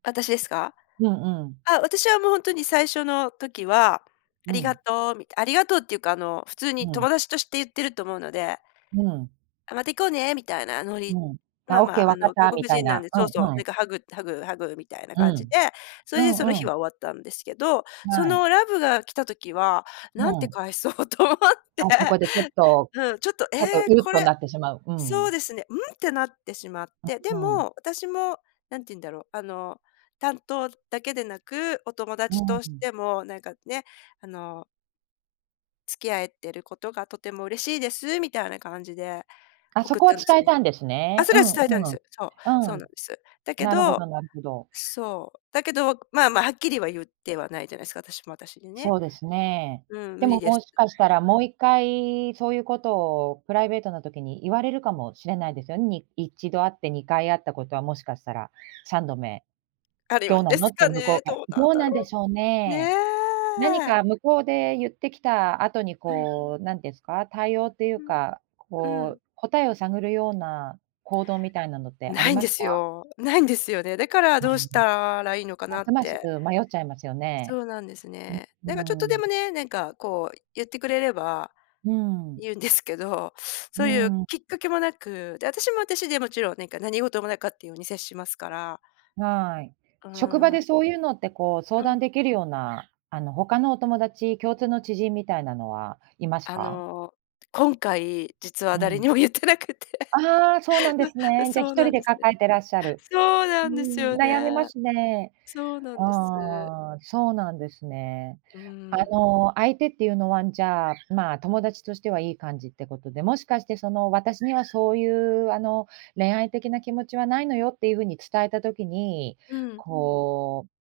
私ですか？うんうん。ああ、私はもうほんとに最初の時は、あうりがん。とう、みたいありがとうっていうかあの、普通にうん。友達として言ってると思うので。うん。あ、また行こうねみたいなノリ。うん、まああ、オッまケーあ、あわかっの、外たみ国たい人なんな、で、うそうそう、んうなん。んかハグハグハグみたいなう感じん、で、そうれでそのんう日ん。は終わったんですけど、そはい。のラブが来た時は、う何てん。返そうと思って。あ、そこでちょっとうん、ちょっと、えちょっと、え、うっことれ、なってしまう。うそうん。ですね「ん」ってなってしまって。でうんうん。も、私も、なんて言うんだろう、あの、担当だけでなく、お友う達ーとしん。ても、なんかね、あの付き合えてることがとても嬉しいです、みたいな感じであ、そ送っこはたんで伝すえよねたんですあ、ね、そうれはんう伝えたんです。そう、そん、ううなんです。だん。けなるほどどなるほど。そう、だけど、まあまあはっきりは、言ってはないじゃないですか、私も私にね。そうですね、うん、無でも理でもすしかしたら、もう一回そういうことをプライベートの時に言われるかもしれないですよに1度あって2回あったことはもしかしたら、3度目、あるよどうんなでのすってか向こね、うから、どうなどんうだなろんでしょうう。ねね？何え。か向こうで言ってきた後にうん。こう、なんですか、対応っていううん。か、うこん。う答えを探るような行動みたいなのってあ無りいんまでしすた？よ。無いんですよね。だからうーどうしん。たらいいのかまなすっますて。迷っちゃいますよね。そうなんですうね。なんかちょっん、うとーでん。もね、なんかこう、言ってくれれば、うん。言うんです けど、うーそういうん。きっかけもなく、で、私も私でもちろん、なんか何事もなかったっていうように接しますから。はい。うー職場でん。そういうのって、こう相う談ん。できるような、あの他のお友達、共通の知人みたいなのはいますあか？の、今回、実はう誰ん。にも言ってなくて。ああ、そうなんです ね、じゃそひうとりなんでですね。抱えてらっしゃる。そううーなんですん、よ悩みね。ますね。そうなんです。ああ、そうなんですね。うーあん。の、相手っていうのはじゃあ、まあ、友達としてはいい感じってことで、もしかしてその、私にはそういうあの、恋愛的な気持ちはないのよっていうふうに伝えた時にうん。こう